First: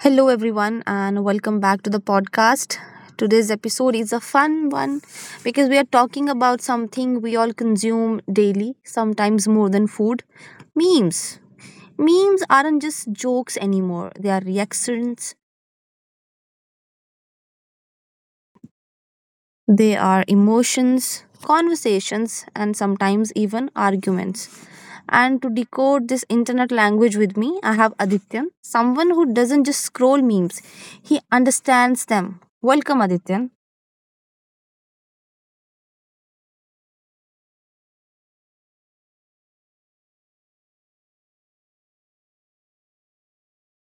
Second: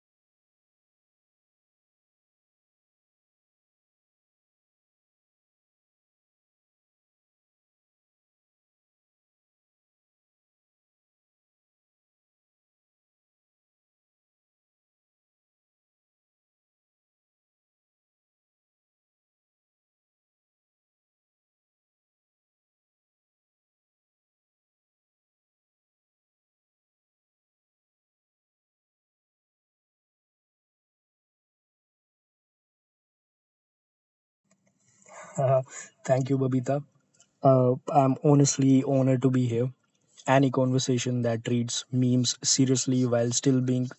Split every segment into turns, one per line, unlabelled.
Hello, everyone, and welcome back to the podcast. Today's episode is a fun one because we are talking about something we all consume daily, sometimes more than food memes. Memes aren't just jokes anymore, they are reactions, they are emotions, conversations, and sometimes even arguments. And to decode this internet language with me, I have Adityan, someone who doesn't just scroll memes, he understands them. Welcome, Adityan.
Uh, Thank you, Babita. I'm honestly honored to be here. Any conversation that treats memes seriously while still being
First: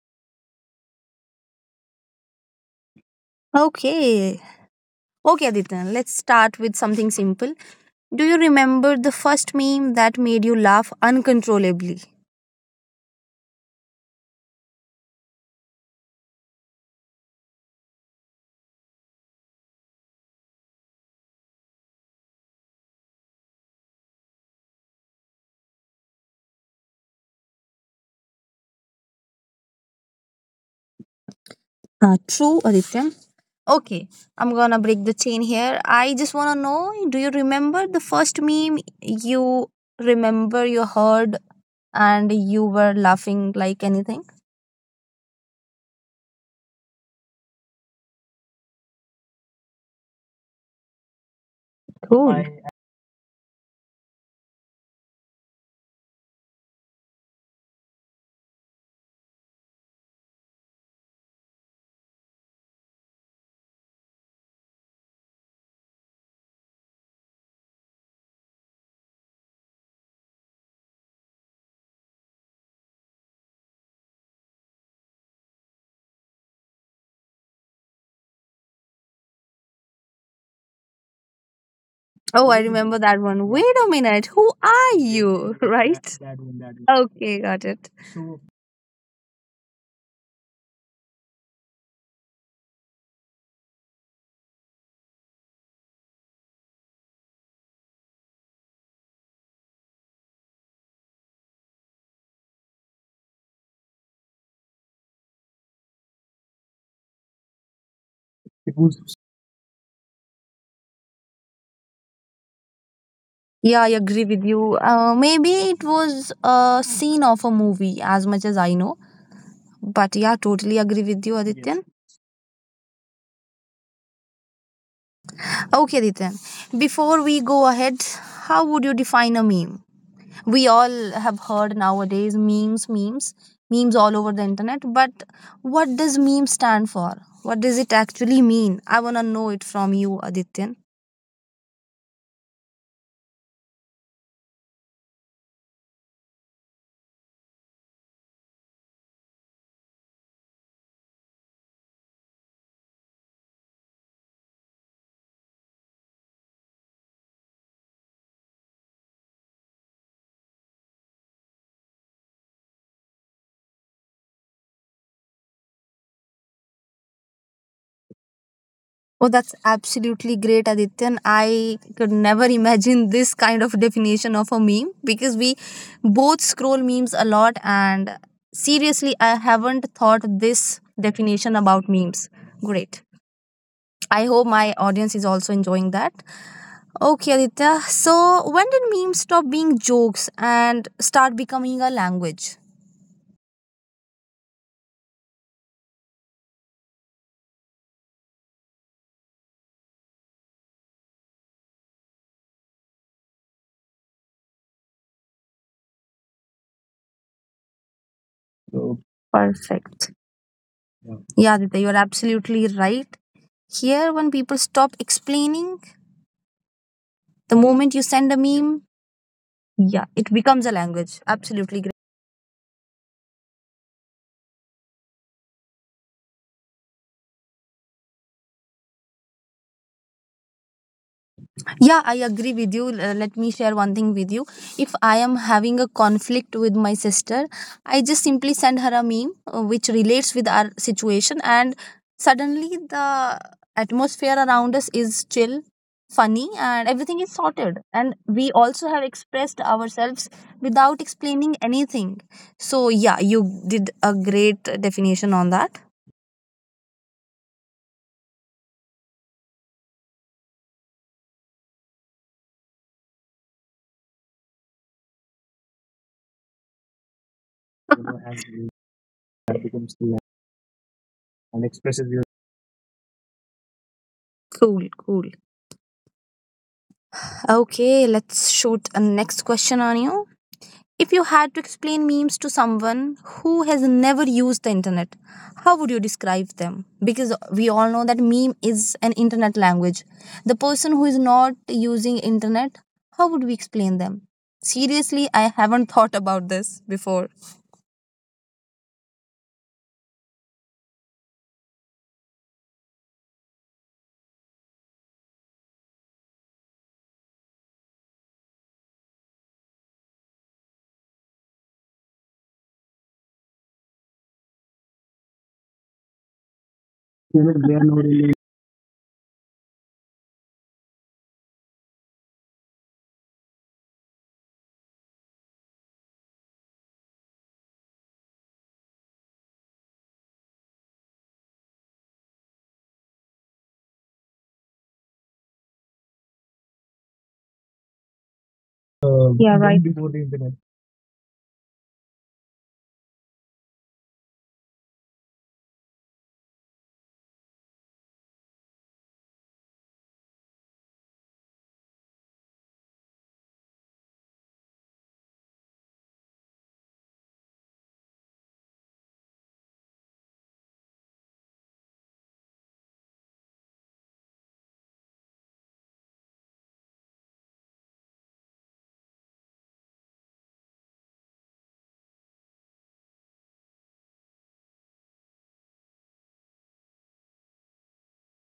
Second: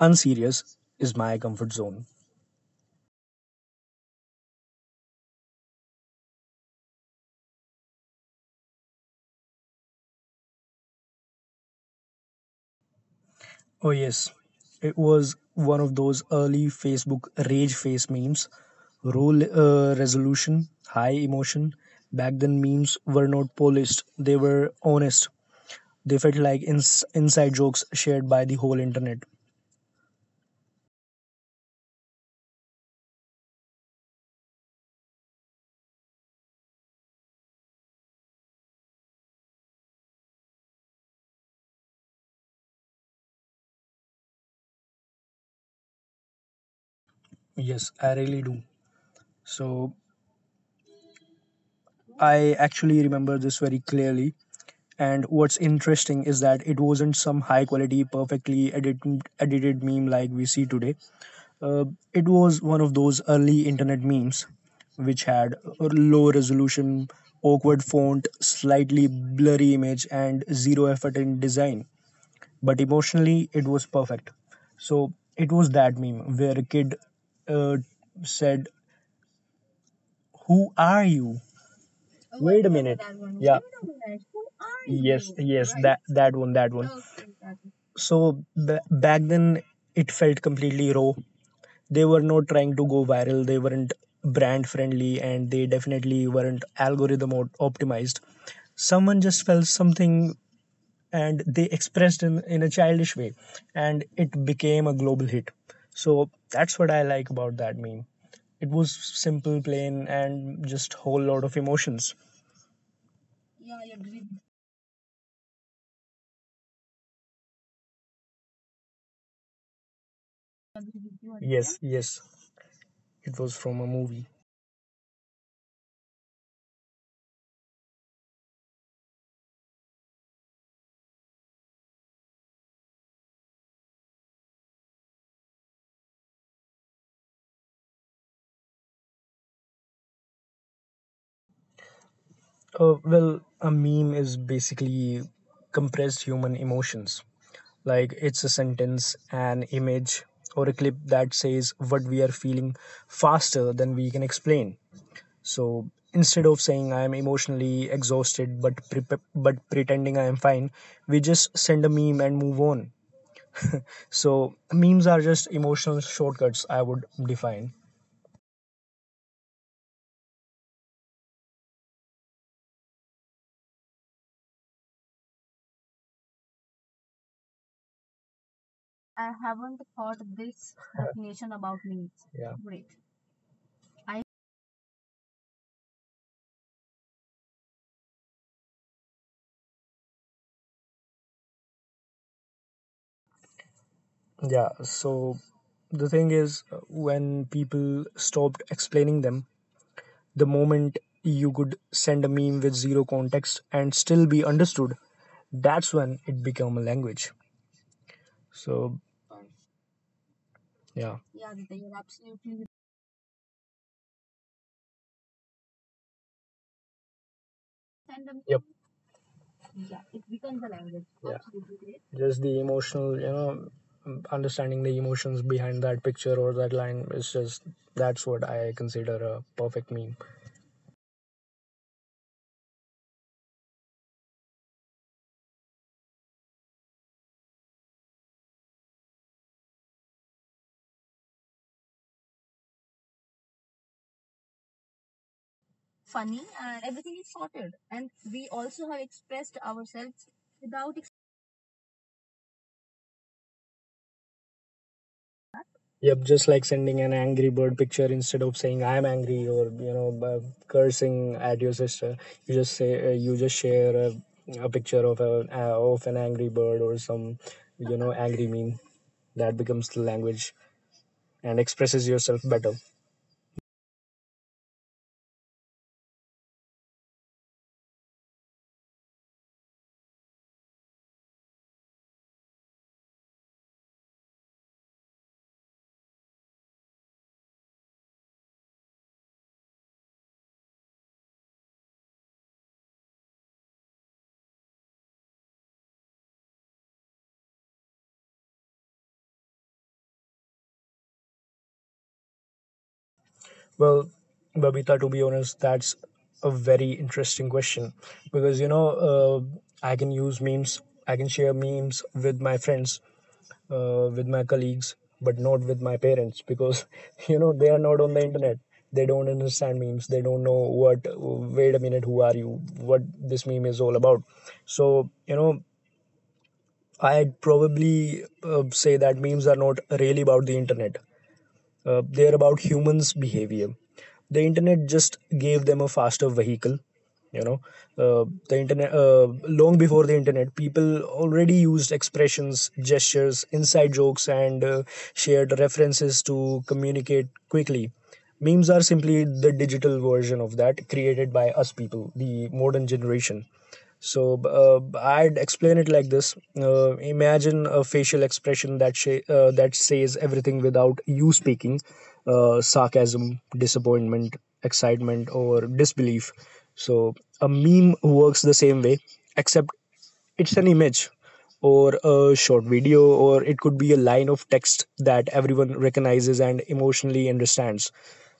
unserious is my comfort zone.
Okay. Okay, Aditya, let's start with something simple. Do you remember the first meme that made you laugh uncontrollably?
Oh, yes. It was one of those early Facebook rage face memes. Role resolution, high emotion. Back then, memes were not polished, they were honest. They felt like inside jokes shared by the whole internet.
True, Aditya. Okay, I'm gonna break the chain here. I just wanna know, do you remember the first meme you remember you heard and you were laughing like anything?
Yes, I really do. So
Cool.
I actually remember this very clearly. And what's interesting is that it wasn't some high quality, edited meme like we see today. Uh, it was one of those early internet memes which had a low resolution, awkward font, slightly blurry image, and zero effort in design. But emotionally, it was perfect. So it was that meme where a kid uh, said, who are you?
Oh, I
Wait a
remember
minute.
that one. Wait
Yeah.
a minute, who are
Yes,
you?
yes, that
Right?
that one, that one.
Okay, got it.
So b- back then, it felt completely raw. They were not trying to go viral. They weren't brand friendly, and they definitely weren't algorithm optimized. Someone just felt something, and they expressed in a childish way, and it became a global hit. So that's what I like about that meme. It was simple, plain, and just whole lot of emotions.
Yeah, I agree with you. Maybe it was a scene of a movie, as much as I know. But yeah, totally agree with you,
Yes,
Adityan.
yes, it was from a movie.
Okay, Adityan. Before we go ahead, how would you define a meme? We all have heard nowadays memes, memes, memes all over the internet. But what does meme stand for? What does it actually mean? I wanna know it from you, Adityan.
Well, a meme is basically compressed human emotions. Like it's a sentence, an image, or a clip that says what we are feeling faster than we can explain. So instead of saying I am emotionally exhausted but pretending I am fine, we just send a meme and move on. So memes are just emotional shortcuts, I would define.
Oh, that's absolutely great, Aditya. I could never imagine this kind of definition of a meme because we both scroll memes a lot. And seriously, I haven't thought this definition about memes.
Yeah.
Great. I hope my audience is also enjoying that. Okay, Aditya. So, when did memes stop being jokes and start becoming a language?
Yeah, so the thing is, when people stopped explaining them, the moment you could send a meme with zero context and still be understood, that's when it became a language.
So,
So,
Perfect. Yeah.
yeah.
Yeah, Aditya, you're absolutely right. Here, when people stop explaining. The moment you send a
Yep.
meme, yeah,
Yeah, it
it becomes
becomes
a
a language.
language.
Yeah.
Absolutely great.
Just the emotional, you know, understanding the emotions behind that picture or that line is just that's what I consider a perfect meme.
Yeah, I agree with you. Let me share one thing with you. If I am having a conflict with my sister, I just simply send her a meme which relates with our situation, and suddenly the atmosphere around us is chill, funny, and everything is sorted. And we also have expressed ourselves without explaining anything. So, yeah, you did a great definition on that.
Yep, just like sending an angry bird picture instead of saying "I'm angry", or you know cursing at your sister, you just say you just share a picture of a of an angry bird or some you know angry meme, that becomes the language
and
and
expresses
expresses
your
yourself better.
Cool, cool. Okay, let's shoot a next question on you. If you had to explain memes to someone who has never used the internet, how would you describe them? Because we all know that meme is an internet language. The person who is not using internet, how would we explain them? Seriously, I haven't thought about this before.
Well, Babita, to be honest, that's a very interesting question because you know, I can use memes, I can share memes with my friends, with my colleagues, but not with my parents, because you know
Children,
they
they are
are
not
not on the
really
internet. They don't understand memes. They don't know what. Wait a minute, who are you? What this meme is all about? So you know, I'd probably say that memes are not really about the internet. They're about humans' behavior. The internet just gave them a faster vehicle. You know, the internet.
Yeah, right.
Long
before
before the
the internet
internet, people already used expressions, gestures, inside jokes, and shared references to communicate quickly. Memes are simply the digital version of that, created by us people, the modern generation. So I'd explain it like this: imagine a facial expression that that says everything without you speaking, sarcasm, disappointment, excitement, or disbelief. So a meme works the same way, except it's an image or a short video, or it could be a line of text that everyone recognizes and emotionally understands.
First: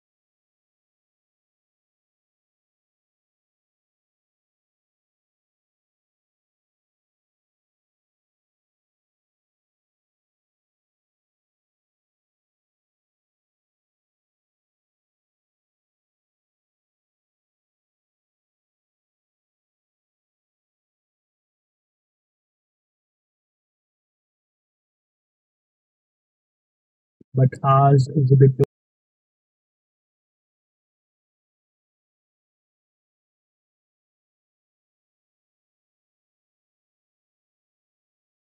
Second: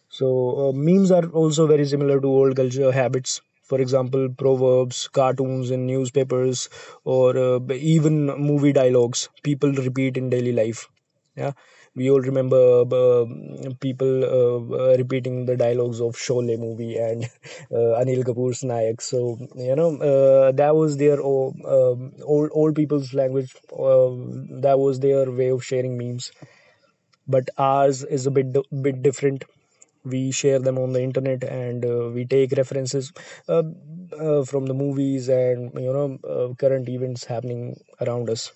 So memes are also very similar to old culture habits, for example proverbs, cartoons in newspapers, or even movie dialogues people repeat in daily life. Yeah, we all remember, people repeating the dialogues of Sholay movie and Anil Kapoor's Nayak. So you know, that was their old, old old people's language. That was their way of sharing memes. But
but
ours
ours
is a
is a bit
bit different. We share them on the internet, and we take references uh, from the movies, and you know, current events happening around us.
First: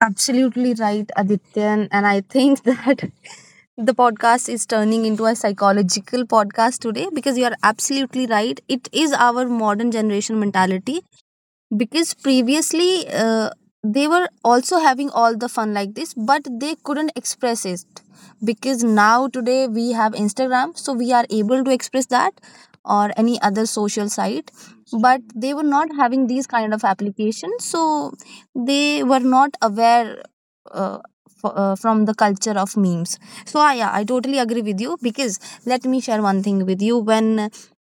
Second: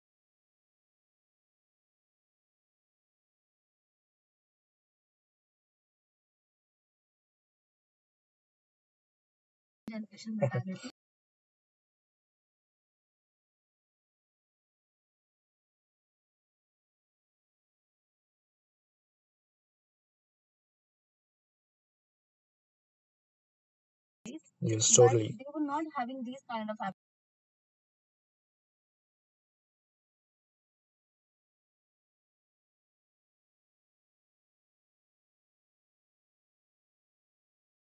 Absolutely right, Adityan. And I think that the podcast is turning into a psychological podcast today because you are absolutely right. It is our modern generation mentality, because previously, they were also having all the fun like this, but they couldn't express it because now today we have Instagram, so we are able to express that, or any other social site,
Yes,
but
totally.
they were not having these kind of applications, so they were not aware uh, from the culture of memes. So yeah, I totally agree with you. Because let me share one thing with you: when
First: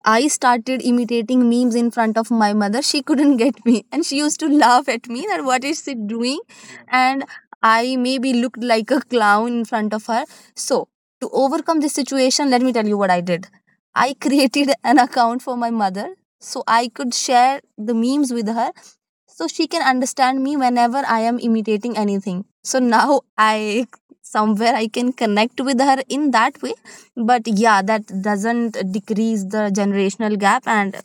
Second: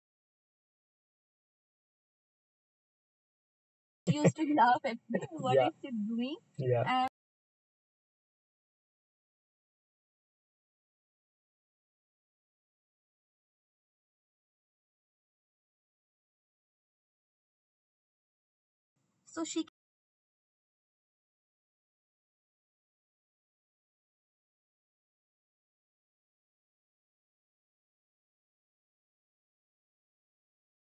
I started imitating memes in front of my mother, she couldn't get me, and she used to laugh at me that what is
Yeah.
she doing?
Yeah. And
And I maybe looked like a clown in front of her. So, to overcome this situation, let me tell you what I did. I created an account for my mother so I could share the memes with her so she can understand me whenever I am imitating anything. So now I, somewhere I can connect with her in that way. But yeah, that doesn't decrease the generational gap. And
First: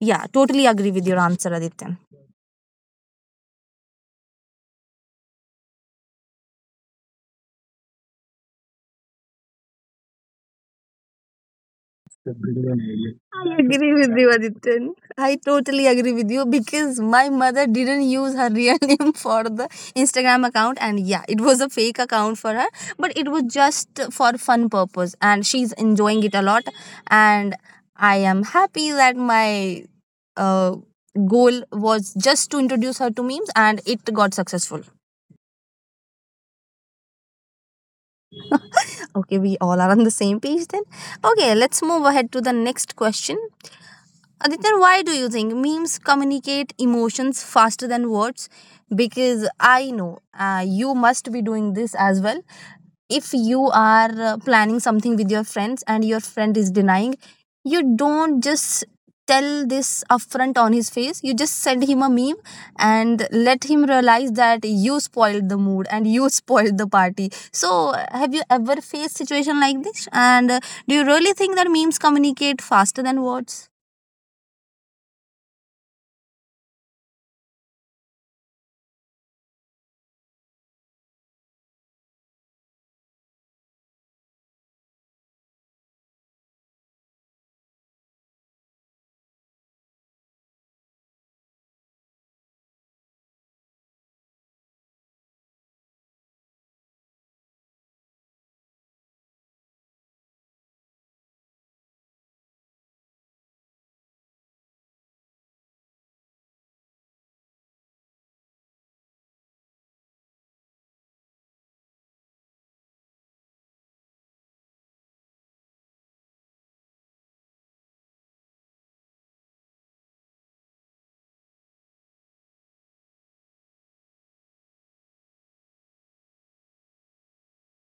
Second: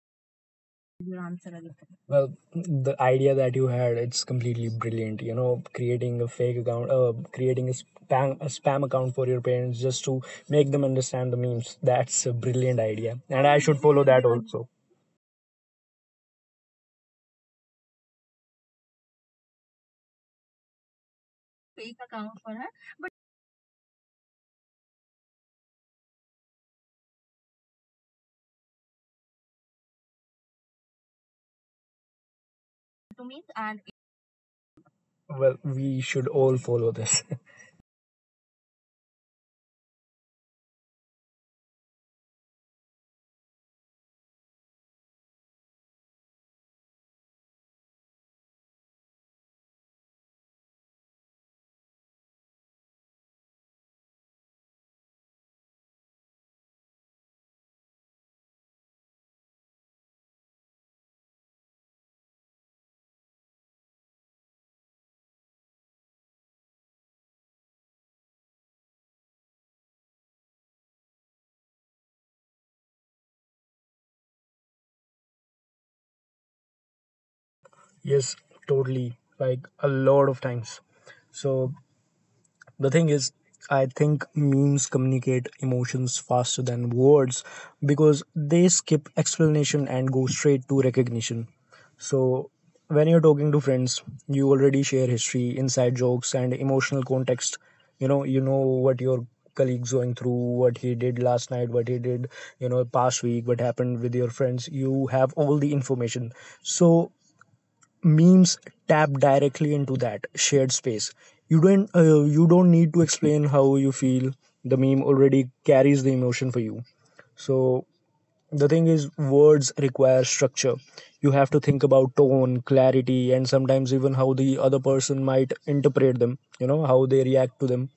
yeah, totally agree with your answer, Aditya.
well, the idea that you had, it's completely brilliant. You know, creating a fake account, creating a spam account for your parents just to make them understand the memes. That's a brilliant idea, and
I
I should
agree
follow
with
that
you,
also.
Adityan. I totally agree with you because my mother didn't use her real name for the Instagram account, and yeah, it was a fake account for her, but it was just for fun purpose, and she's enjoying it a lot. And I am happy that my uh, goal was just to introduce her to memes, and it got successful.
Well, we should all follow this.
Okay, we all are on the same page then. Okay, let's move ahead to the next question. Aditya, why do you think memes communicate emotions faster than words? Because I know you must be doing this as well. If you are planning something with your friends and your friend is denying, you don't just tell this upfront on his face. You just send him a meme and let him realize that you spoiled the mood and you spoiled the party. So, have you ever faced situation like this? And do you really think that memes communicate faster than words?
Yes, totally. Like a lot of times. So the thing is, I think memes communicate emotions faster than words because they skip explanation and go straight to recognition. So, when you're talking to friends, you already share history, inside jokes, and emotional context. You know what your colleague's going through, what he did last night, what he did, you know, past week, what happened with your friends. You have all the information. So, memes tap directly into that shared space. You don't, you don't need to explain how you feel, the meme already carries the emotion for you. So the thing is, words require structure, you have to think about tone, clarity, and sometimes even how the other person might interpret them, you know, how they react to them.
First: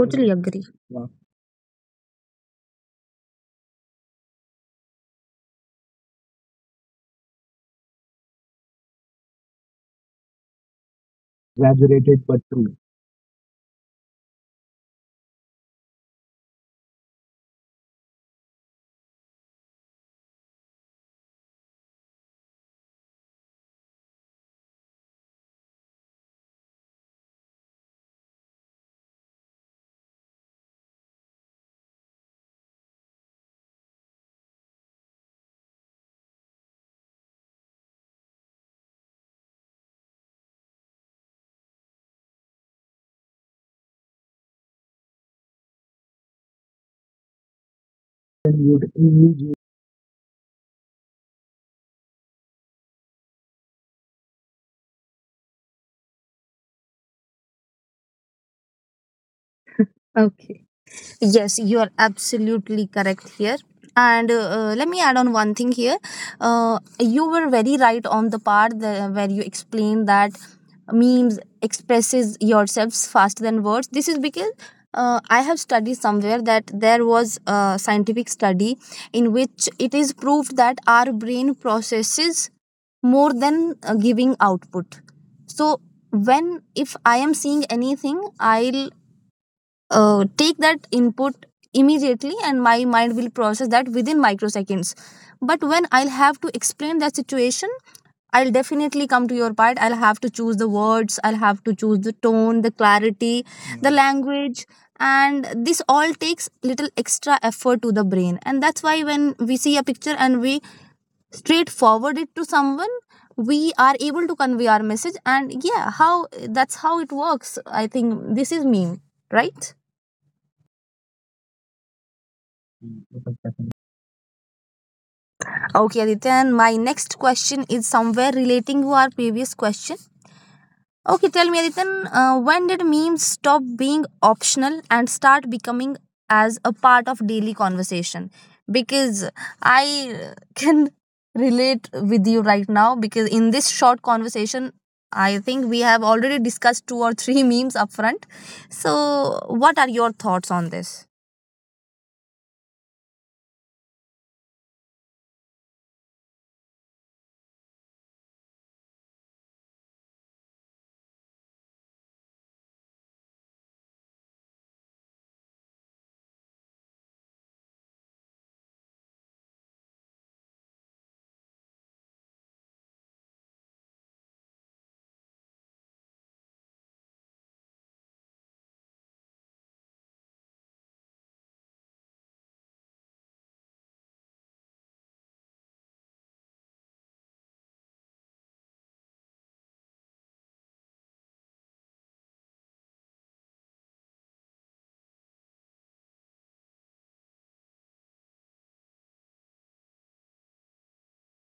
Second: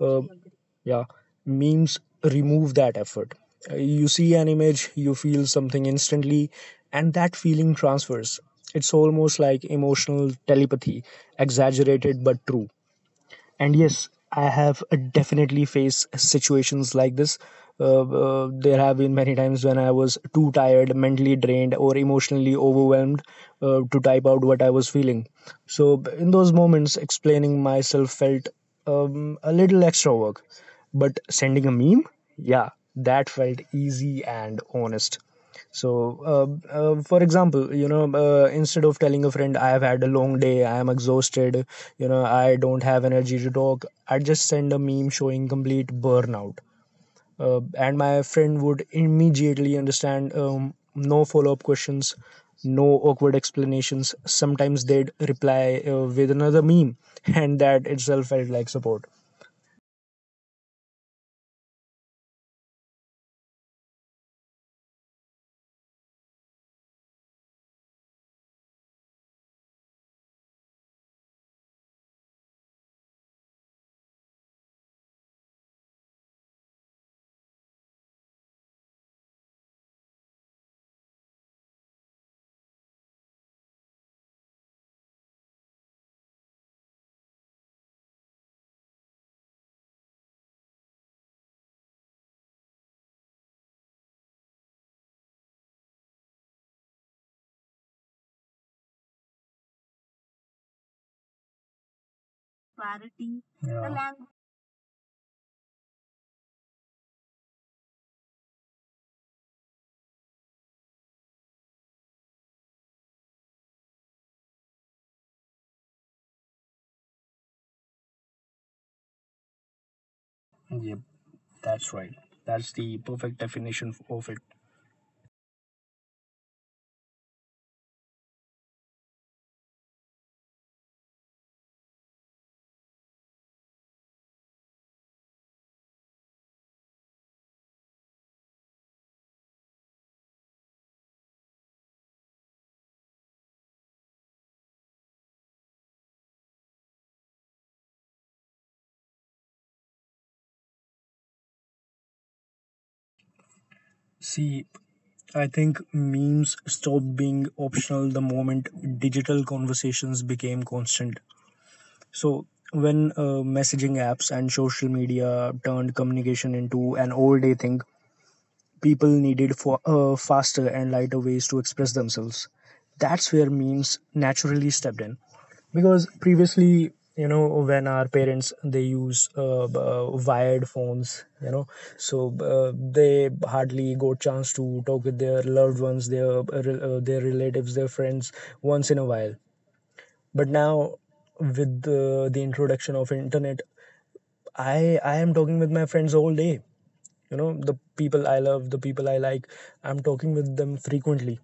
uh,
agree.
yeah,
Yeah,
memes remove that effort. You see an image, you feel something instantly, and that feeling transfers. It's almost like emotional telepathy, exaggerated
exaggerated
but
but
true.
true.
And yes, I have definitely faced situations like this. Uh, there have been many times when I was too tired, mentally drained, or emotionally overwhelmed, to type out what I was feeling. So in those moments, explaining myself felt a little extra work, but sending a meme, yeah, that felt easy and honest. So, for example, you know, instead of telling a friend, I have had a long day, I am exhausted, you know, I don't have energy to talk, I'd just send a meme showing complete burnout. And my
And
friend would
you'd immediately
immediately understand, no follow up questions, no awkward explanations. Sometimes they'd reply with another meme, and that itself felt like support.
Okay. Yes, you are absolutely correct here. And let me add on one thing here. You were very right on the part the, where you explained that memes expresses yourselves faster than words. This is because I have studied somewhere that there was a scientific study in which it is proved that our brain processes more than giving output. So when if I am seeing anything, I'll take that input immediately and my mind will process that within microseconds. But when I'll have to explain that situation, I'll definitely come to your part. I'll have to choose the words, I'll have to choose the tone, the clarity, the
Yeah.
language, and this all takes little extra effort to the brain. And that's why when we see a picture and we straight forward it to someone, we are able to convey our message. And yeah, how, that's how it works. I think this is meme, right?
Yep, that's right. That's the perfect definition of it.
Okay, Adityan. My next question is somewhere relating to our previous question. Okay, tell me, Adityan. When did memes stop being optional and start becoming as a part of daily conversation? Because I can relate with you right now, because in this short conversation, I think we have already discussed two or three memes upfront. So, what are your thoughts on this?
See, I think memes stopped being optional the moment digital conversations became constant. So, when messaging apps and social media turned communication into an all day thing, people needed for faster and lighter ways to express themselves. That's where memes naturally stepped in, because previously, you know, when our parents they use wired phones, you know. So they hardly got chance to talk with their loved ones, their their relatives, their friends, once in a while. But now, with the introduction of internet, i I am talking with my friends all day. You know, the people I love, the people I like, I'm talking with them frequently.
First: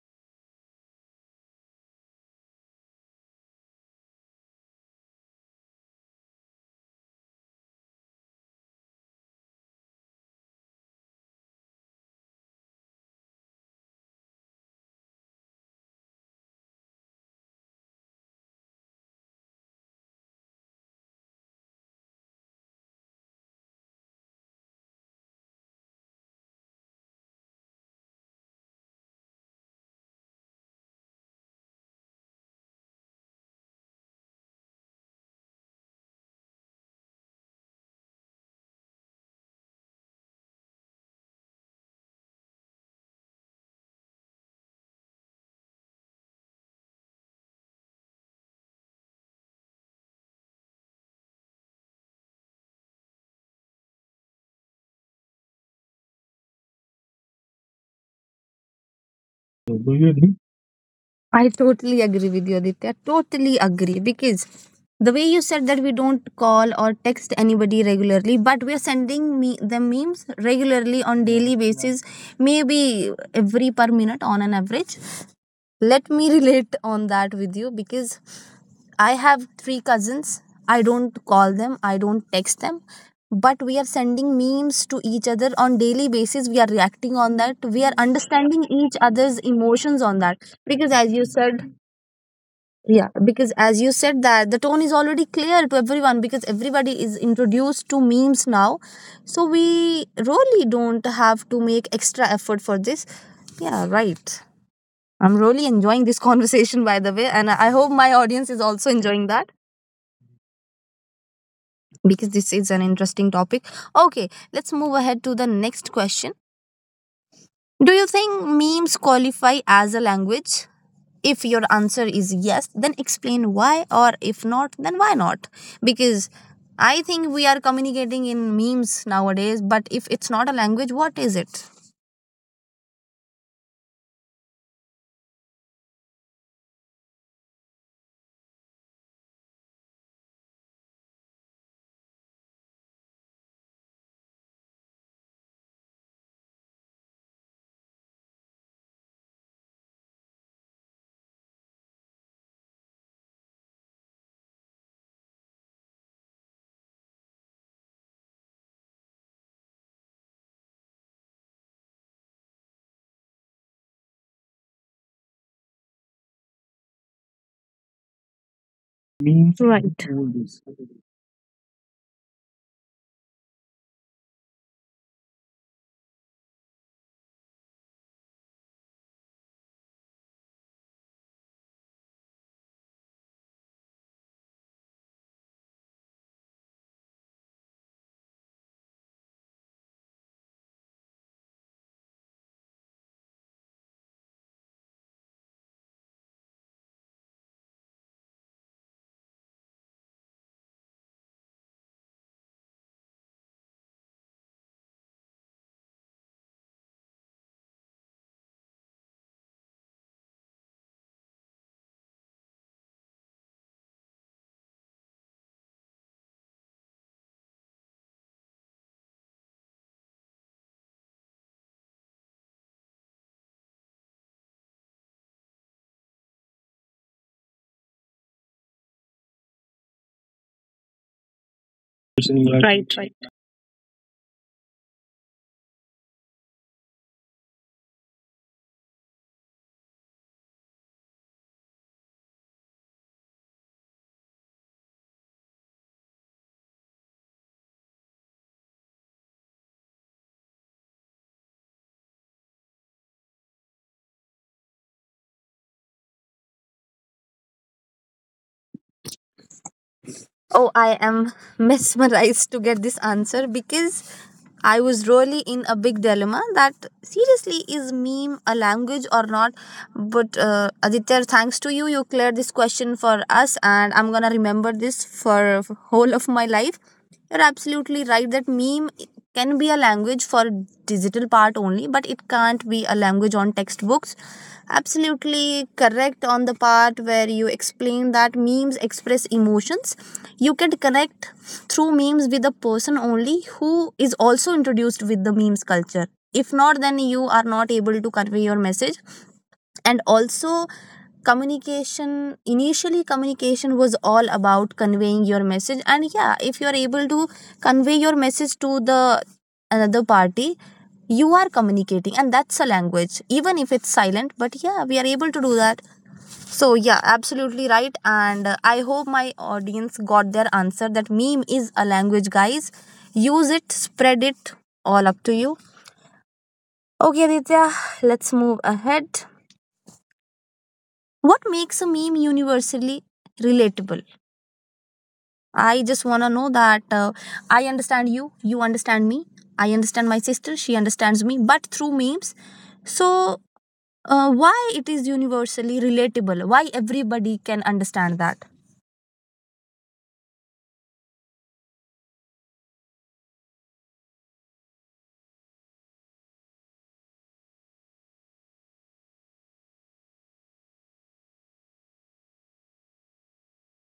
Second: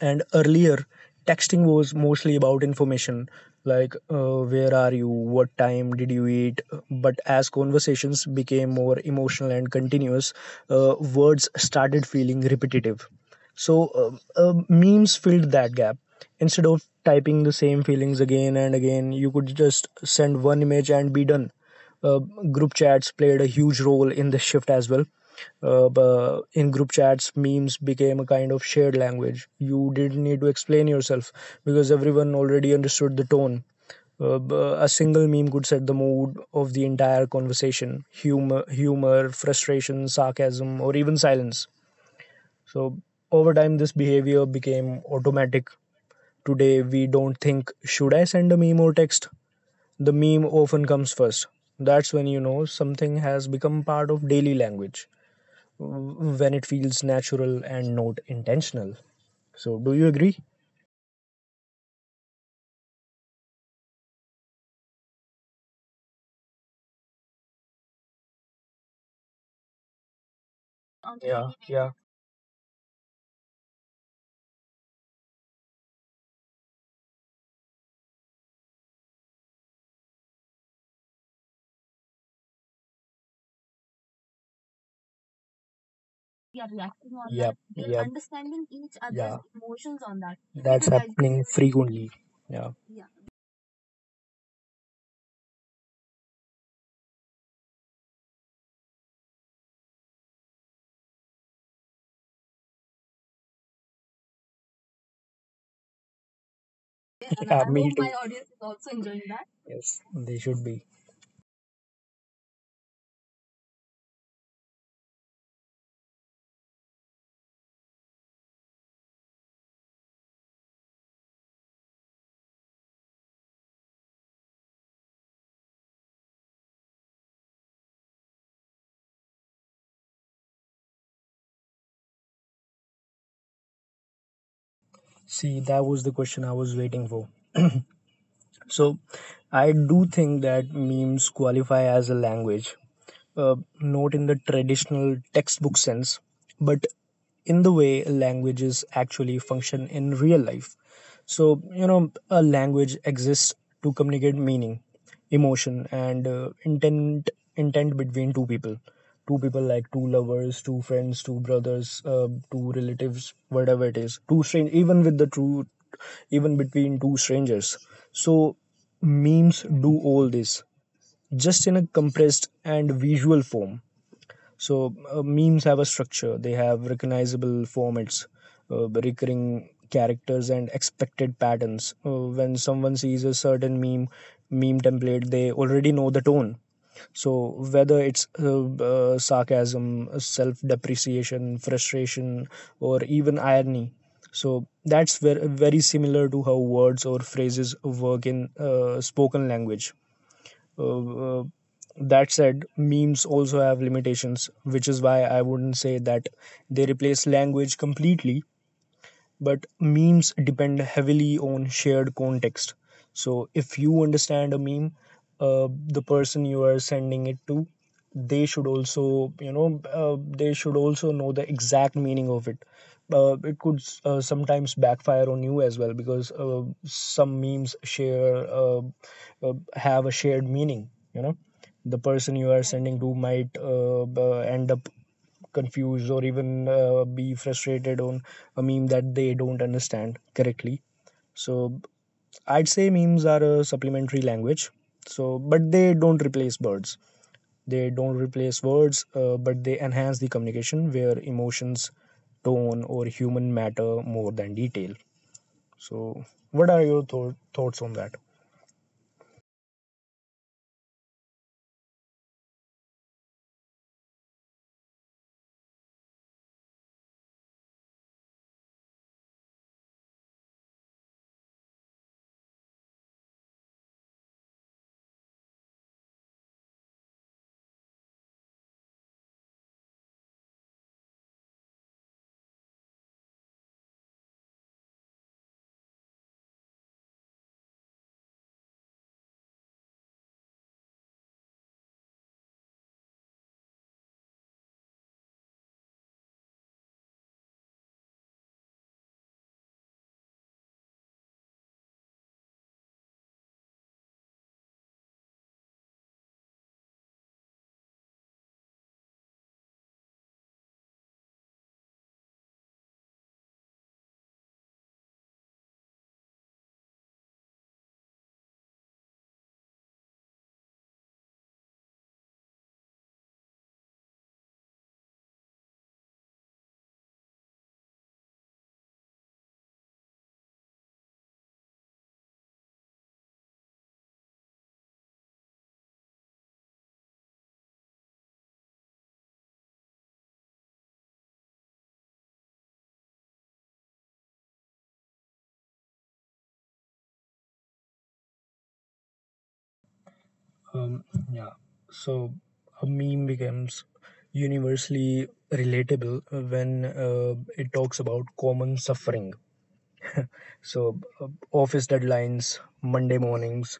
And earlier, texting was mostly about information, like where are you, what time did you eat. But as conversations became more emotional and continuous, words started feeling repetitive. So, memes filled that gap. Instead of typing the same feelings again and again, you could just send one image and be done. uh, Group chats played a huge role in this shift as well. In group chats, memes became a kind of shared language, you didn't need to explain yourself, because everyone already understood the tone. uh, a single meme could set the mood of the entire conversation, humor, frustration, sarcasm, or even silence. So over time, this behavior became automatic. Today we don't think should I send a meme or text, the meme often comes first. That's when you know something has become part of daily language, when it feels natural and not intentional. So,
Do
do
you
you
agree?
agree?
I totally agree with you, Aditya. Totally agree. Because the way you said that we don't call or text anybody regularly, but we're sending me the memes regularly on daily
Yeah, yeah.
basis, maybe every per minute on an average. Let me relate on that with you. Because I have three cousins. I don't call them, I don't text them, but we are sending memes to each other on daily basis. We are
Yeah,
reacting
reacting on,
on that.
yep,
We are
that. We are, yep,
understanding
understanding
each
each other's,
other's
yeah,
emotions
emotions
on
on
that
that.
because
That's
as you
happening
said,
frequently. Yeah.
yeah, because as you said that the tone is already clear to everyone because everybody is introduced to memes now. So we really don't have to make extra effort for this. Yeah, right. I'm really enjoying this conversation by the way,
And
and
yeah,
I
I, me
hope
hope
my
my too,
audience
audience
is
is
also
also
enjoying
enjoying
that
that. Yes, they should be.
because this is an interesting topic. Okay, let's move ahead to the next question. Do you think memes qualify as a language? If your answer is yes, then explain why, or if not, then why not? Because I think we are communicating in memes nowadays, but if it's not a language, what is it?
See, that was the question I was waiting for. So, I do think that memes qualify as a language, uh, note in the traditional textbook sense, but in the way languages actually function in real life. So, you know, a language exists to communicate meaning, emotion, and intent between two people. Two people like two lovers, two friends, two brothers, two relatives, whatever it is. Two strange, even with the true, even between two strangers. So
Memes
memes
Right.
do all this, just in a compressed and visual form. So memes have a structure. They have recognizable formats, recurring characters, and expected patterns. When someone sees a certain meme template, they already know the tone. So whether it's sarcasm, self depreciation, frustration, or even irony. So that's very similar to how words or phrases work in spoken language uh, uh, that said, memes also have limitations, which is why I wouldn't say that they replace language completely, but memes depend heavily on shared context. So if you understand a meme, the person you are sending it to, they should also they should also know the exact meaning of it. It could sometimes backfire on you as well, because some memes share have a shared meaning. You know, the person you are
Right.
sending
Right.
to might end up confused or even be frustrated on a meme that they don't understand correctly. So I'd say memes are a supplementary language, so but they don't replace words. But they enhance the communication where emotions, tone, or human matter more than detail. So what are your thoughts on that?
Oh, I am mesmerized to get this answer because I was really in a big dilemma that seriously is meme a language or not. But Aditya, thanks to you, you cleared this question for us, and I'm gonna remember this for whole of my life. You're absolutely right that meme can be a language for digital part only, but it can't be a language on textbooks. Absolutely correct on the part where you explain that memes express emotions. You can connect through memes with a person only who is also introduced with the memes culture. If not, then you are not able to convey your message. And also, communication, initially communication was all about conveying your message, and yeah, if you are able to convey your message to the another party, you are communicating, and that's a language. Even if it's silent, but yeah, we are able to do that. So, yeah, absolutely right. And I hope my audience got their answer that meme is a language, guys. Use it, spread it, all up to you. Okay, Aditya, let's move ahead. What makes a meme universally relatable? I just want to know that, I understand you, you understand me, I understand my sister, she understands me, but through memes. So, why it is universally relatable? Why everybody can understand that?
Um, yeah. So a meme becomes universally relatable when it talks about common suffering. So office deadlines, Monday mornings,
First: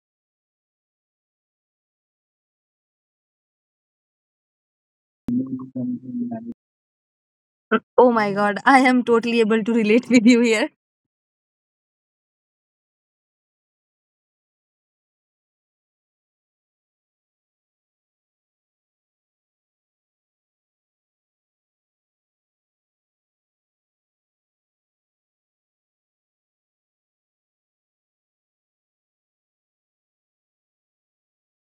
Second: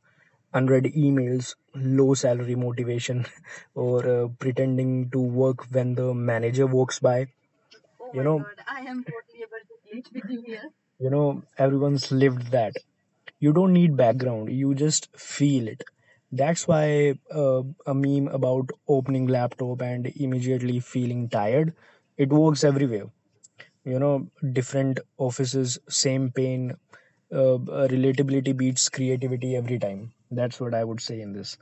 unread emails, low salary motivation, or pretending to work when the manager walks by.
Oh
You
my
know,
god, I am totally able to relate with you here.
everyone's lived that. You don't need background, you just feel it. That's why a meme about opening laptop and immediately feeling tired, it works everywhere. You know, different offices, same pain, relatability beats creativity every time. That's what I would say in this.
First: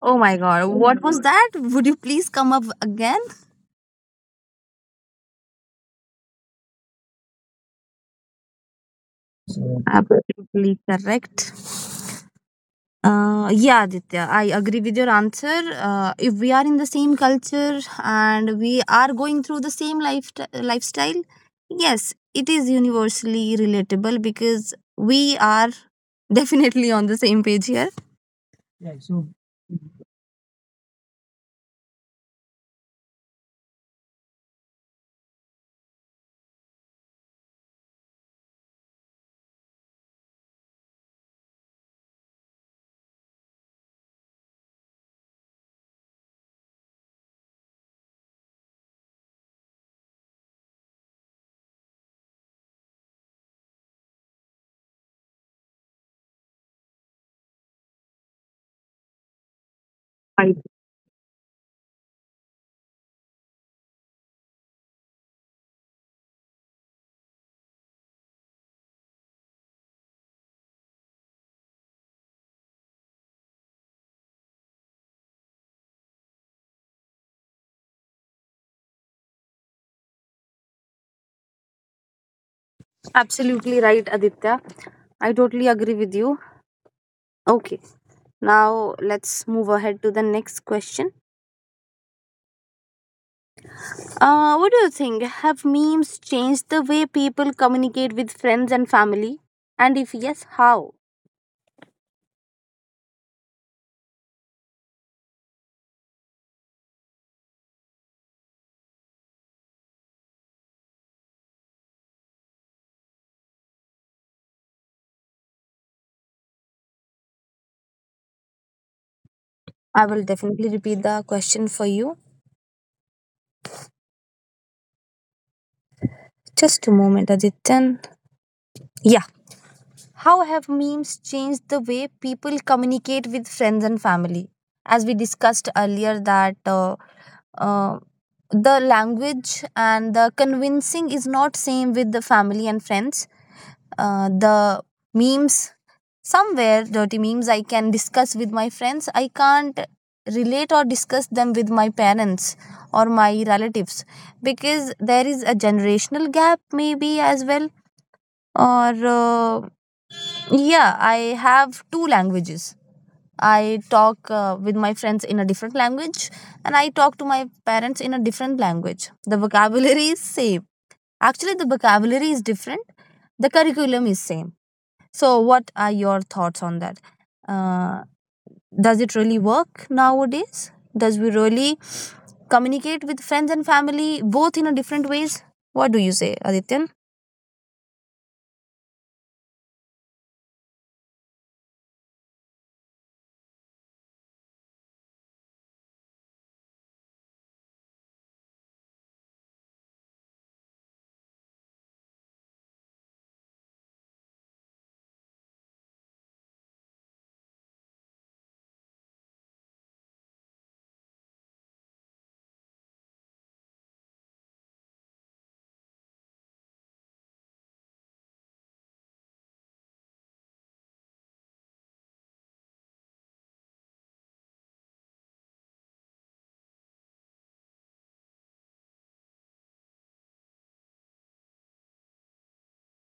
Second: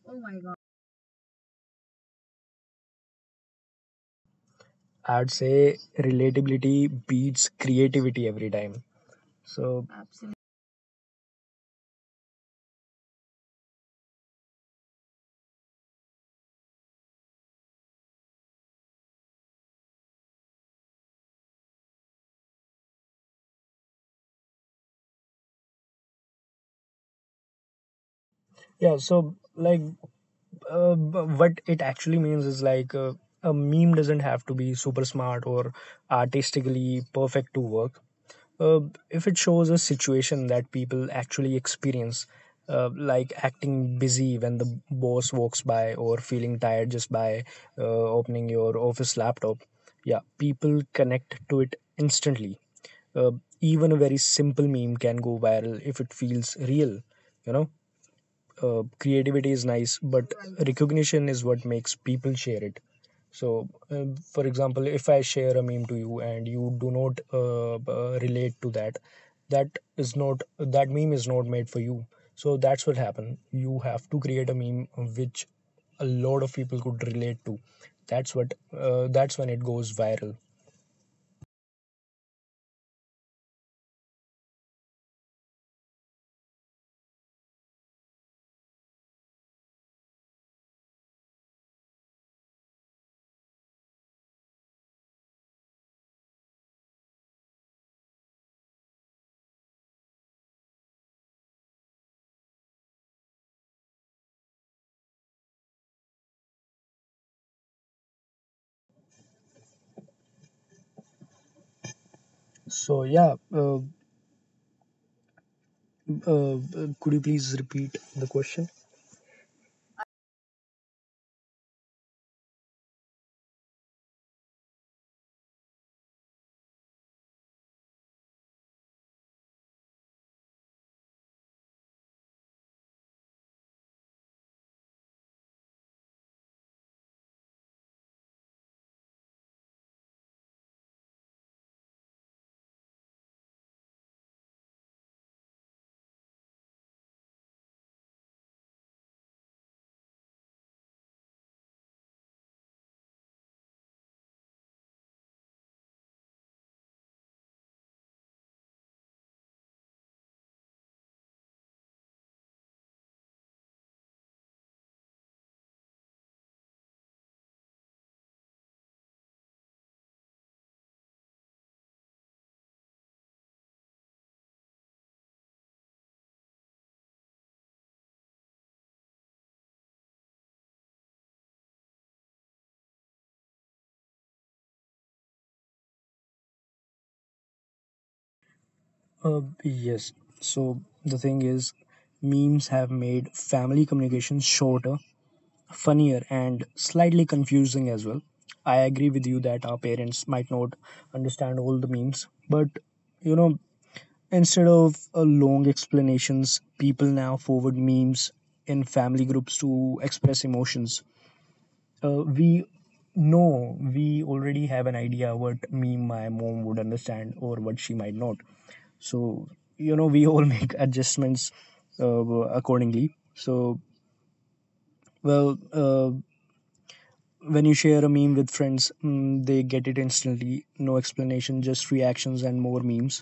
Oh my god, what was that? Would you please come up again?
I'd say relatability beats creativity every time. So
Absolutely correct. Yeah, Aditya, I agree with your answer. If we are in the same culture and we are going through the same lifestyle, yes, it is universally relatable because we are definitely on the same page here.
yeah, so like what it actually means is like a meme doesn't have to be super smart or artistically perfect to work. Uh, if it shows a situation that people actually experience, like acting busy when the boss walks by or feeling tired just by opening your office laptop, yeah, people connect to it instantly. Uh, Even a very simple meme can go viral if it feels real. You know, creativity is nice, but recognition is what makes people share it. So for example, if I share a meme to you and you do not relate to that, that is not that meme is not made for you. So that's what happened. You have to create a meme which a lot of people could relate to. That's what, that's when it goes viral.
Absolutely right, Aditya. I totally agree with you. Okay. Now let's move ahead to the next question. What do you think? Have memes changed the way people communicate with friends and family? And if yes, how?
So yeah, uh, could you please repeat the question?
I will definitely repeat the question for you. Just a moment, Adityan. Yeah. How have memes changed the way people communicate with friends and family? As we discussed earlier, that uh, the language and the convincing is not same with the family and friends. The memes, somewhere dirty memes I can discuss with my friends. I can't relate or discuss them with my parents or my relatives because there is a generational gap, maybe as well. Or, yeah, I have two languages. I talk with my friends in a different language and I talk to my parents in a different language. The vocabulary is same. Actually, the vocabulary is different. The curriculum is same. So, what are your thoughts on that? Uh, does it really work nowadays? Does we really communicate with friends and family both in a different ways? What do you say, Adityan?
Yes. So the thing is, memes have made family communication shorter, funnier, and slightly confusing as well. I agree with you that our parents might not understand all the memes, but you know, instead of long explanations, people now forward memes in family groups to express emotions. We know, we already have an idea what meme my mom would understand or what she might not. So you know, we all make adjustments uh, accordingly. So well, when you share a meme with friends, they get it instantly, no explanation, just reactions and more memes.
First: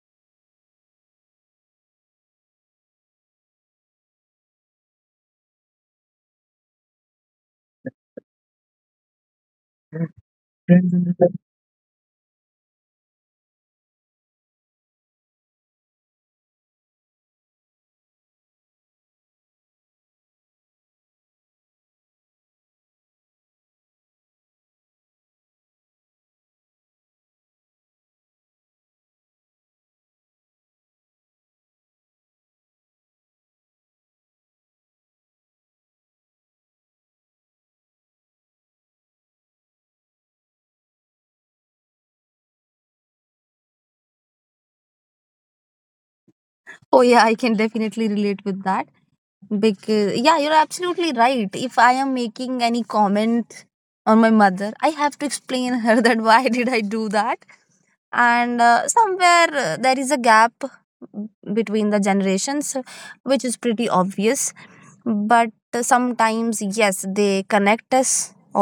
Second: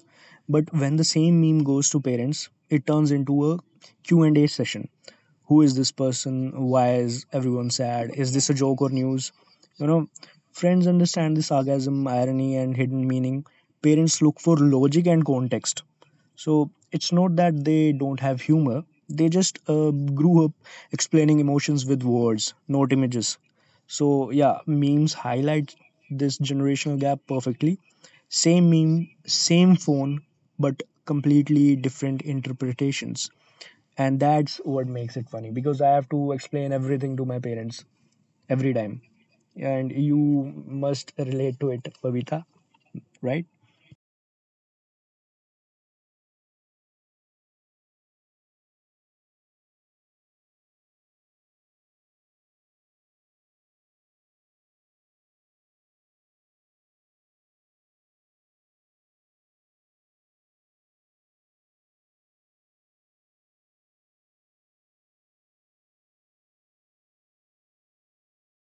But when the same meme goes to parents, it turns into a Q and a session. Who is this person? Why is everyone sad? Is this a joke or news? You know, friends
Friends and family.
understand the sarcasm, irony, and hidden meaning. Parents look for logic and context. So it's not that they don't have humor, they just grew up explaining emotions with words, not images. So yeah, memes highlight this generational gap perfectly. Same meme, same phone, but completely different interpretations. And that's what makes it funny, because I have to explain everything to my parents every time. And you must relate to it, Babita, right?
Oh yeah, I can definitely relate with that because yeah, you're absolutely right. If I am making any comment on my mother, I have to explain her that why did I do that, and somewhere there is a gap between the generations, which is pretty obvious, but sometimes yes they connect us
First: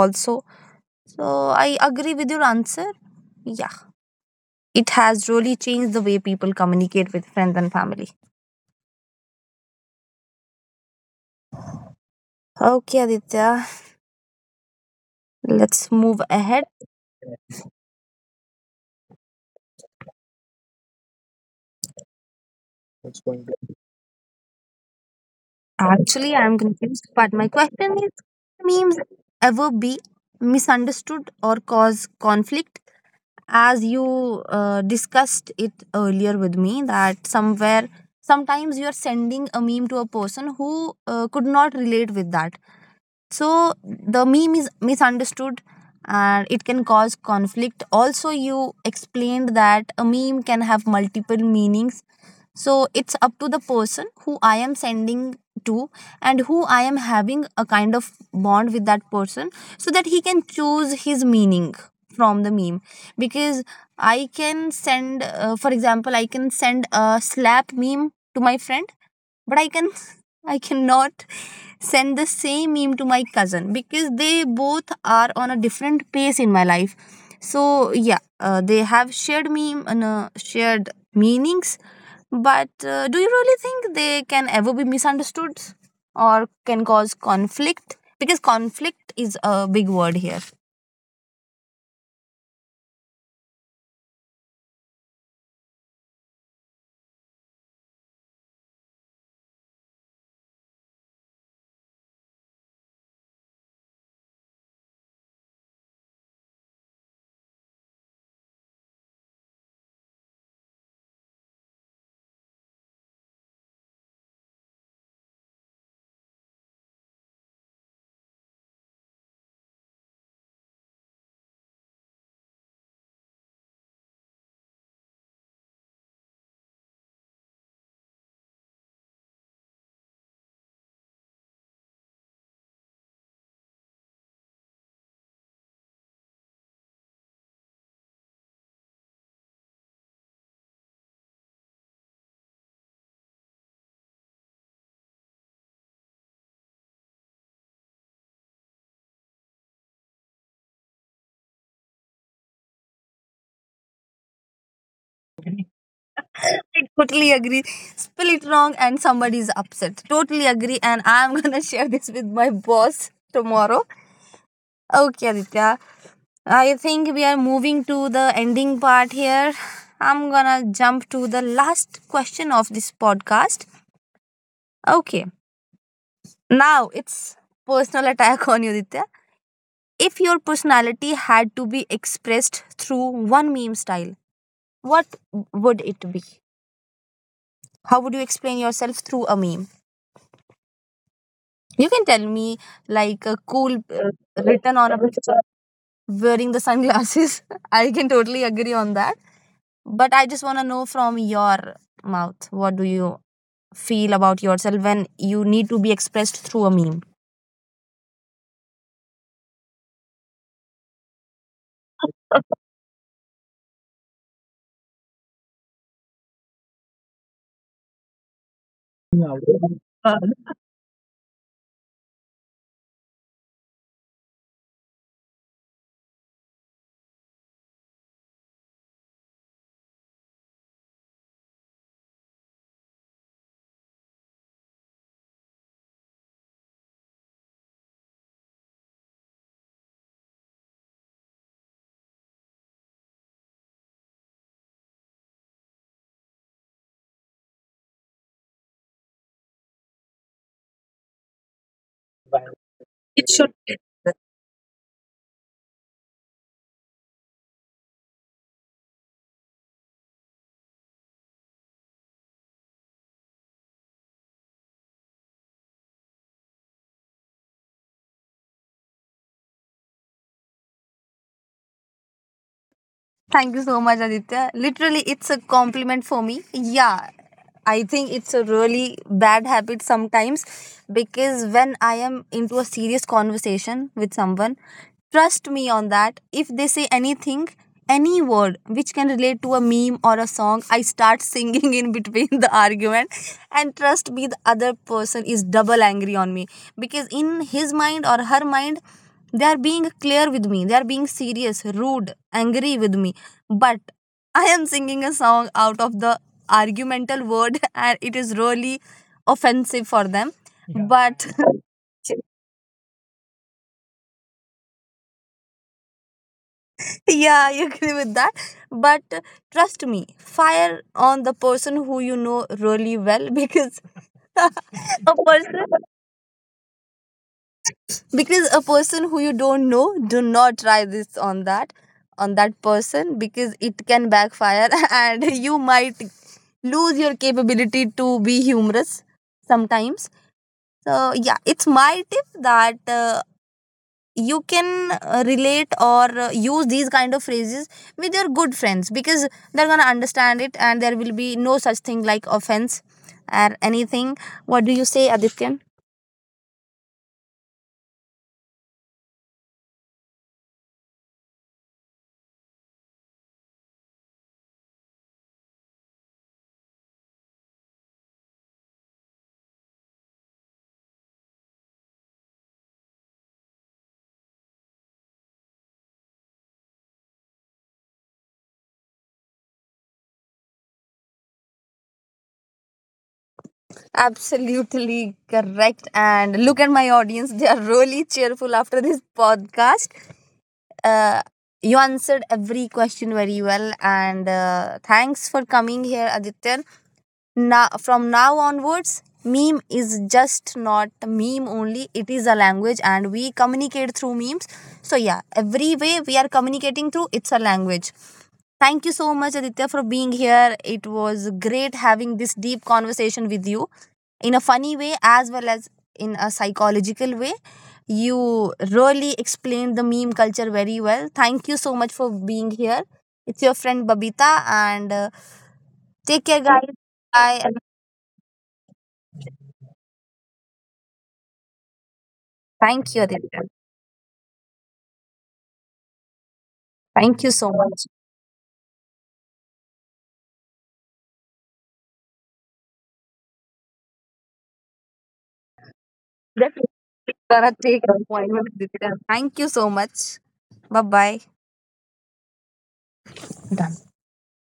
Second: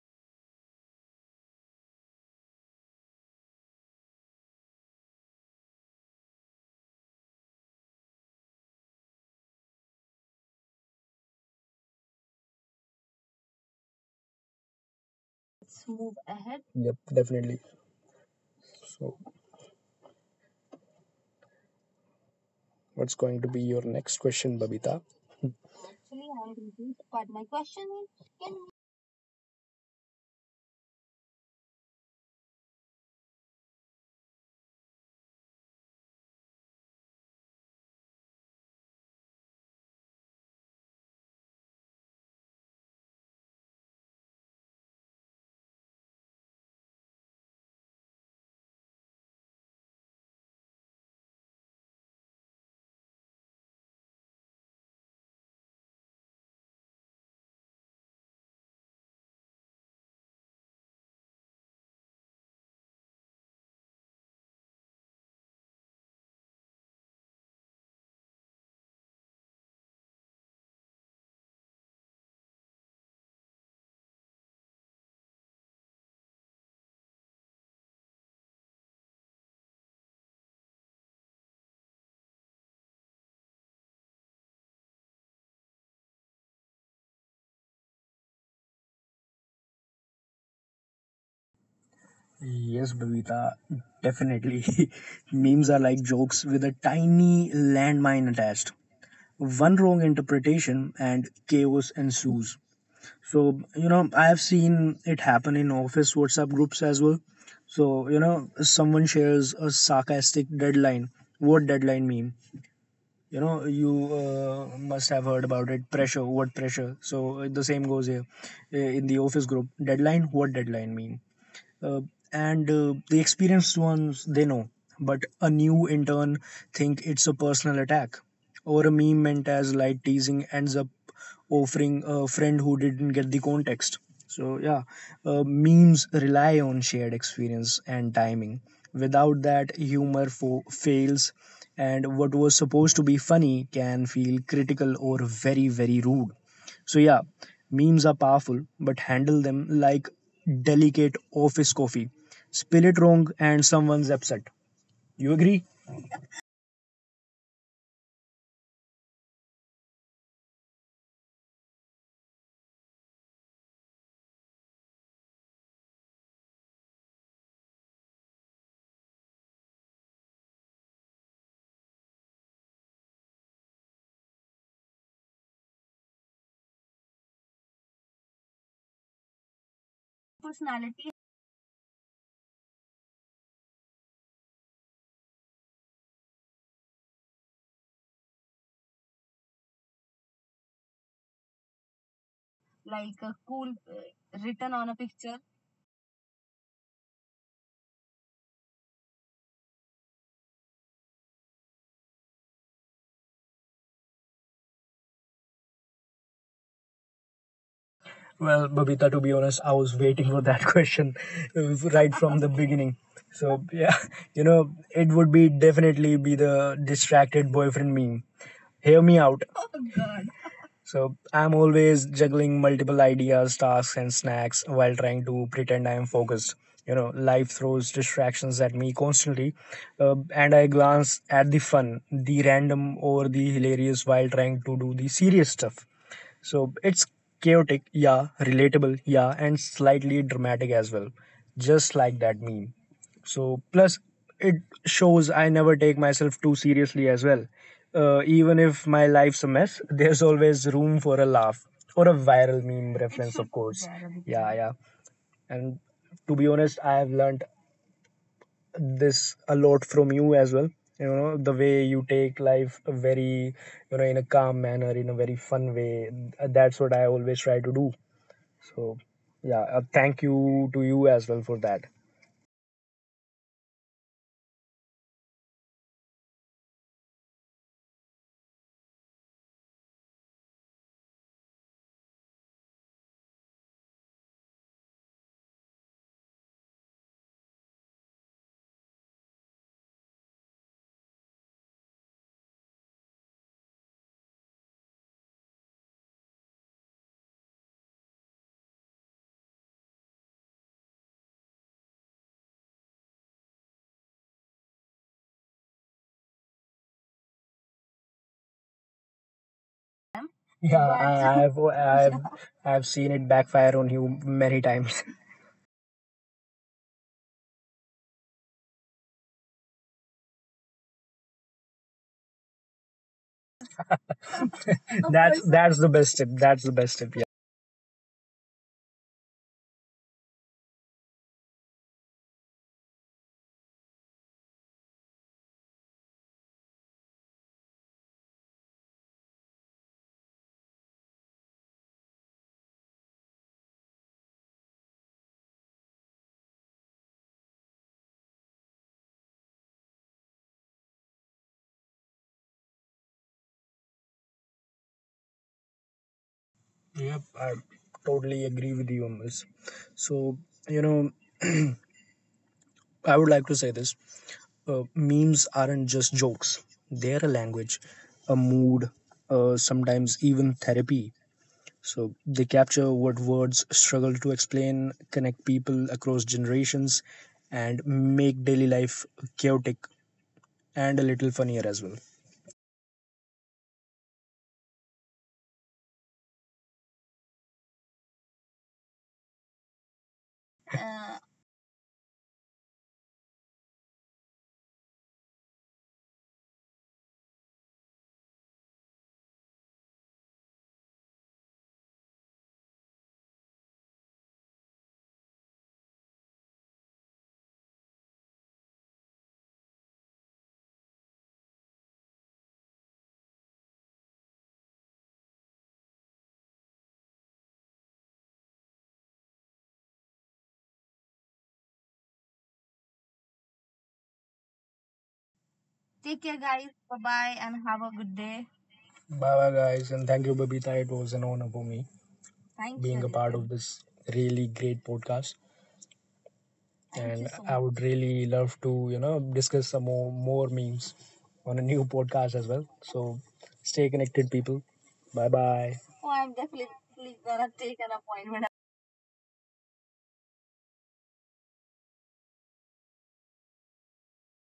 also, so I agree with your answer. Yeah, it has really changed the way people communicate with friends and family. Okay, Aditya, let's move ahead.
Yep, definitely. So, what's going to be your next question, Babita?
Actually, I'm confused, but my question is, memes, ever be misunderstood or cause conflict? As you discussed it earlier with me, that somewhere sometimes you are sending a meme to a person who could not relate with that, so the meme is misunderstood and it can cause conflict also. You explained that a meme can have multiple meanings, so it's up to the person who I am sending to, and who I am having a kind of bond with that person, so that he can choose his meaning from the meme. Because I can send for example, I can send a slap meme to my friend, but I can I cannot send the same meme to my cousin because they both are on a different pace in my life. So yeah, they have shared meme and shared meanings, but do you really think they can ever be misunderstood or can cause conflict? Because conflict is a big word here.
Yes, Babita, definitely. Memes are like jokes with a tiny landmine attached. One wrong interpretation and chaos ensues. So, you know, I have seen it happen in office WhatsApp groups as well. So, you know, someone shares a sarcastic deadline. What deadline meme? You know, you must have heard about it. Pressure, what pressure? So, the same goes here in the office group. Deadline, what deadline meme? uh, and the experienced ones, they know, but a new intern think it's a personal attack, or a meme meant as light teasing ends up offering a friend who didn't get the context. So yeah, memes rely on shared experience and timing. Without that, humor fails, and what was supposed to be funny can feel critical or very, very rude. So yeah, memes are powerful, but handle them like delicate office coffee. Spill it wrong and someone's upset. You agree?
I totally agree. Spell it wrong and somebody is upset. Totally agree. And I'm going to share this with my boss tomorrow. Okay, Aditya. I think we are moving to the ending part here. I'm going to jump to the last question of this podcast. Okay. Now it's personal attack on you, Aditya. If your personality had to be expressed through one meme style, what would it be? How would you explain yourself through a meme? You can tell me like a cool written on a, wearing the sunglasses. I can totally agree on that. But I just want to know from your mouth, what do you feel about yourself when you need to be expressed through a meme?
Well, Babita, to be honest, I was waiting for that question right from the beginning. So yeah, you know, it would be definitely be the distracted boyfriend meme. Hear me out. So I'm always juggling multiple ideas, tasks, and snacks while trying to pretend I am focused. You know, life throws distractions at me constantly, and I glance at the fun, the random, or the hilarious while trying to do the serious stuff. So it's chaotic, yeah, relatable, yeah, and slightly dramatic as well, just like that meme. So plus, it shows I never take myself too seriously as well. Even if my life's a mess, there's always room for a laugh or a viral meme reference, of course. Yeah, yeah. And to be honest, I have learned this a lot from you as well. You know, the way you take life, very you know, in a calm manner, in a very fun way. That's what I always try to do. So yeah, thank you to you as well for that.
Thank you so much, Aditya. Literally, it's a compliment for me. Yeah, I think it's a really bad habit sometimes, because when I am into a serious conversation with someone, trust me on that. If they say anything, any word which can relate to a meme or a song, I start singing in between the argument. And trust me, the other person is double angry on me because in his mind or her mind, they are being clear with me, they are being serious, rude, angry with me. But I am singing a song out of the argumental word, and it is really offensive for them. Yeah,
Yeah, I,
but
I've seen it backfire on you many times.
yeah, I agree with that. But trust me, fire on the person who you know really well, because
Of
a
that's course.
person,
That's the best tip, that's the best tip.
because a person who you don't know, do not try this on that, on that person, because it can backfire and you might lose your capability to be humorous sometimes. So yeah, it's my tip that you can relate or use these kind of phrases with your good friends, because they're gonna understand it and there will be no such thing like offense or anything. What do you say, Adityan?
Yeah, yep, I totally agree with you on this. So you know, I would like to say this. Memes aren't just jokes, they're a language, a mood, sometimes even therapy. So they capture what words struggle to explain, connect people across generations, and make daily life chaotic and a little funnier as well.
Absolutely correct, and look at my audience, they are really cheerful after this podcast. Uh, you answered every question very well, and thanks for coming here, Adityan. Now from now onwards, meme is just not meme only, it is a language and we communicate through memes. So yeah, every way we are communicating through, it's a language. Thank you so much, Aditya, for being here. It was great having this deep conversation with you in a funny way as well as in a psychological way. You really explained the meme culture very well. Thank you so much for being here. It's your friend Babita, and take care guys. Bye.
Bye bye, guys, and thank you, Babita. It was an honor for me
Thank
being
you,
you. A part
Aditya.
of this really great podcast. Thank you
Thank
and
you
so
so
I would much.
much.
Really love to, you know, discuss more memes on a new podcast as well. So stay connected, people. Bye bye.
Definitely. Gonna take your appointment, Aditya. Thank you so much. Bye bye.